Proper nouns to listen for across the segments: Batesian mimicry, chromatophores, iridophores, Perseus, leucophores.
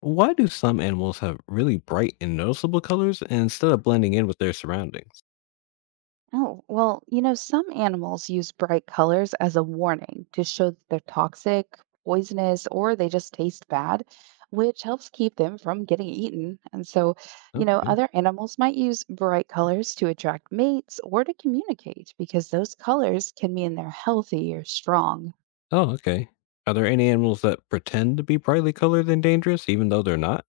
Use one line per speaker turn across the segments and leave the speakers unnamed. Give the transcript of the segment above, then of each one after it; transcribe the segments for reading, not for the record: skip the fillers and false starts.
Why do some animals have really bright and noticeable colors instead of blending in with their surroundings?
Oh, well, some animals use bright colors as a warning to show that they're toxic, poisonous, or they just taste bad, which helps keep them from getting eaten. And so,
Okay.
other animals might use bright colors to attract mates or to communicate because those colors can mean they're healthy or strong.
Oh, okay. Are there any animals that pretend to be brightly colored and dangerous even though they're not?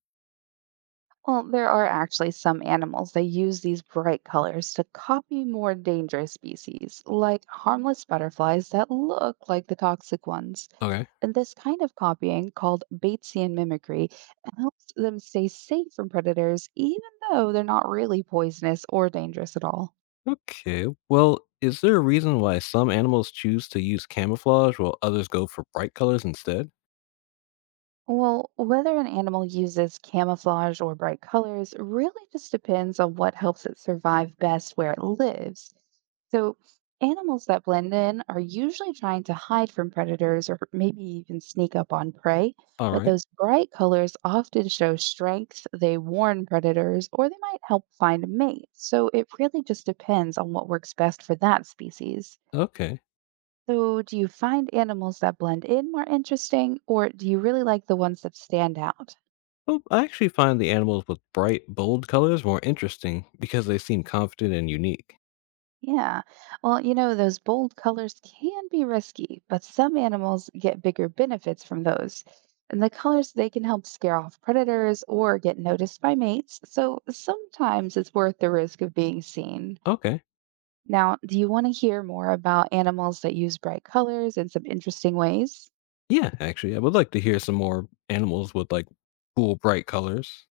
Well, there are actually some animals that use these bright colors to copy more dangerous species, like harmless butterflies that look like the toxic ones.
Okay.
And this kind of copying, called Batesian mimicry, helps them stay safe from predators, even though they're not really poisonous or dangerous at all.
Okay. Well, is there a reason why some animals choose to use camouflage while others go for bright colors instead?
Well, whether an animal uses camouflage or bright colors really just depends on what helps it survive best where it lives. So, animals that blend in are usually trying to hide from predators or maybe even sneak up on prey,
All
but
right.
those bright colors often show strength, they warn predators, or they might help find a mate. So, it really just depends on what works best for that species.
Okay.
So, do you find animals that blend in more interesting, or do you really like the ones that stand out?
Well, I actually find the animals with bright, bold colors more interesting because they seem confident and unique.
Yeah. Well, those bold colors can be risky, but some animals get bigger benefits from those. And the colors, they can help scare off predators or get noticed by mates. So, sometimes it's worth the risk of being seen.
Okay.
Now, do you want to hear more about animals that use bright colors in some interesting ways?
Yeah, actually, I would like to hear some more animals with like cool, bright colors.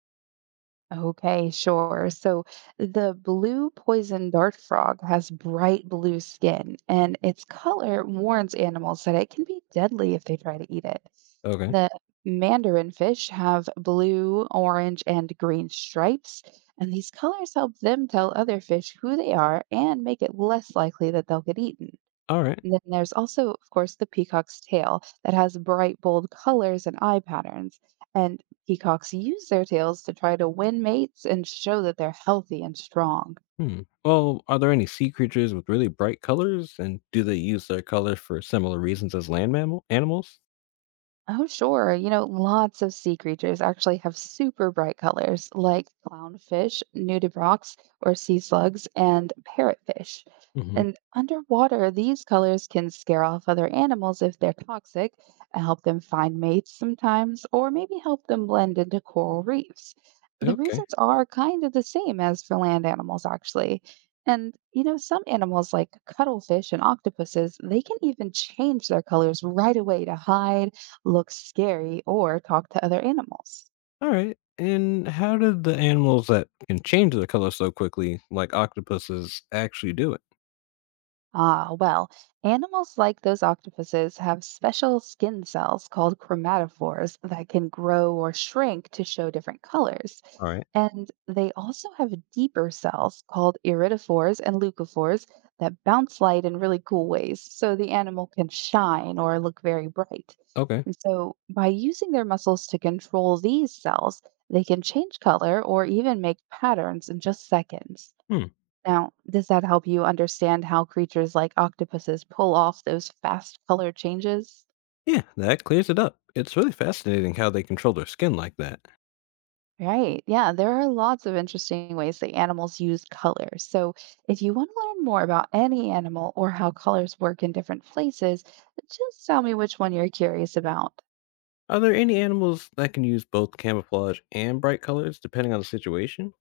Okay, sure. So the blue poison dart frog has bright blue skin, and its color warns animals that it can be deadly if they try to eat it.
Okay.
The mandarin fish have blue, orange, and green stripes, and these colors help them tell other fish who they are and make it less likely that they'll get eaten.
All right.
And then there's also, of course, the peacock's tail that has bright, bold colors and eye patterns. And peacocks use their tails to try to win mates and show that they're healthy and strong.
Hmm. Well, are there any sea creatures with really bright colors, and do they use their colors for similar reasons as land mammal animals?
Oh, sure. Lots of sea creatures actually have super bright colors, like clownfish, nudibranchs, or sea slugs, and parrotfish.
Hmm.
And underwater, these colors can scare off other animals if they're toxic, and help them find mates sometimes, or maybe help them blend into coral reefs. The
Okay.
reasons are kind of the same as for land animals, actually. And, some animals like cuttlefish and octopuses, they can even change their colors right away to hide looks scary or talk to other animals?
All right. And how did the animals that can change their color so quickly, like octopuses, actually do it?
Ah, well, animals like those octopuses have special skin cells called chromatophores that can grow or shrink to show different colors.
All right.
And they also have deeper cells called iridophores and leucophores that bounce light in really cool ways so the animal can shine or look very bright.
Okay.
And so, by using their muscles to control these cells, they can change color or even make patterns in just seconds.
Hmm.
Now, does that help you understand how creatures like octopuses pull off those fast color changes?
Yeah, that clears it up. It's really fascinating how they control their skin like that.
Right. Yeah, there are lots of interesting ways that animals use color. So, if you want to learn more about any animal or how colors work in different places, just tell me which one you're curious about.
Are there any animals that can use both camouflage and bright colors depending on the situation?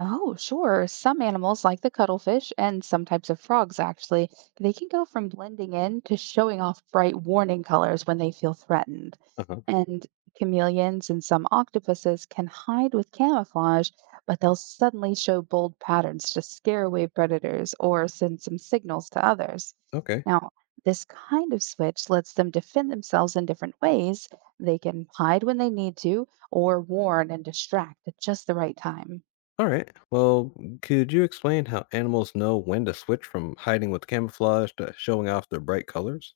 Oh, sure. Some animals, like the cuttlefish and some types of frogs, actually, they can go from blending in to showing off bright warning colors when they feel threatened.
Uh huh.
And chameleons and some octopuses can hide with camouflage, but they'll suddenly show bold patterns to scare away predators or send some signals to others.
Okay.
Now, this kind of switch lets them defend themselves in different ways. They can hide when they need to, or warn and distract at just the right time.
All right. Well, could you explain how animals know when to switch from hiding with camouflage to showing off their bright colors?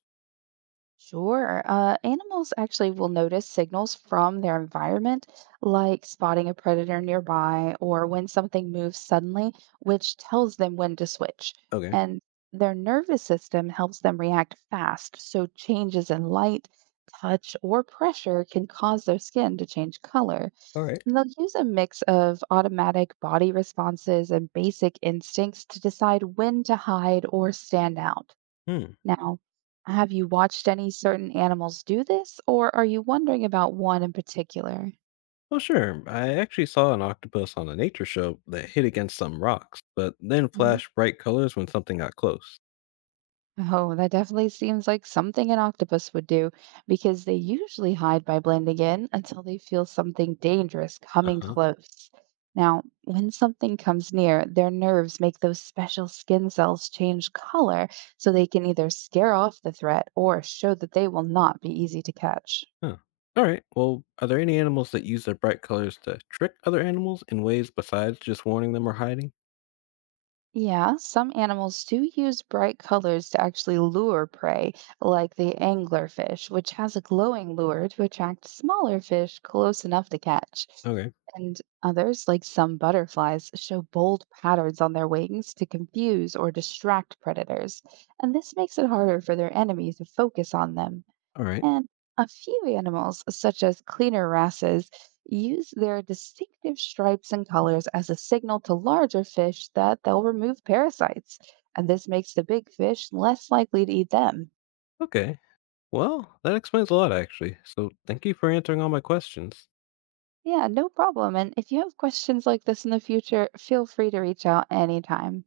Sure. Animals actually will notice signals from their environment, like spotting a predator nearby or when something moves suddenly, which tells them when to switch.
Okay.
And their nervous system helps them react fast, so changes in light, touch, or pressure can cause their skin to change color.
All right.
And they'll use a mix of automatic body responses and basic instincts to decide when to hide or stand out.
Hmm.
Now, have you watched any certain animals do this, or are you wondering about one in particular?
Well, sure. I actually saw an octopus on a nature show that hid against some rocks, but then
Hmm.
flashed bright colors when something got close.
Oh, that definitely seems like something an octopus would do, because they usually hide by blending in until they feel something dangerous
Uh
coming
huh.
close. Now, when something comes near, their nerves make those special skin cells change color so they can either scare off the threat or show that they will not be easy to catch.
Huh. All right. Well, are there any animals that use their bright colors to trick other animals in ways besides just warning them or hiding?
Yeah, some animals do use bright colors to actually lure prey, like the anglerfish, which has a glowing lure to attract smaller fish close enough to catch.
Okay.
And others, like some butterflies, show bold patterns on their wings to confuse or distract predators. And this makes it harder for their enemies to focus on them.
Alright.
And a few animals, such as cleaner wrasses, use their distinctive stripes and colors as a signal to larger fish that they'll remove parasites. And this makes the big fish less likely to eat them.
Okay. Well, that explains a lot, actually. So thank you for answering all my questions.
Yeah, no problem. And if you have questions like this in the future, feel free to reach out anytime.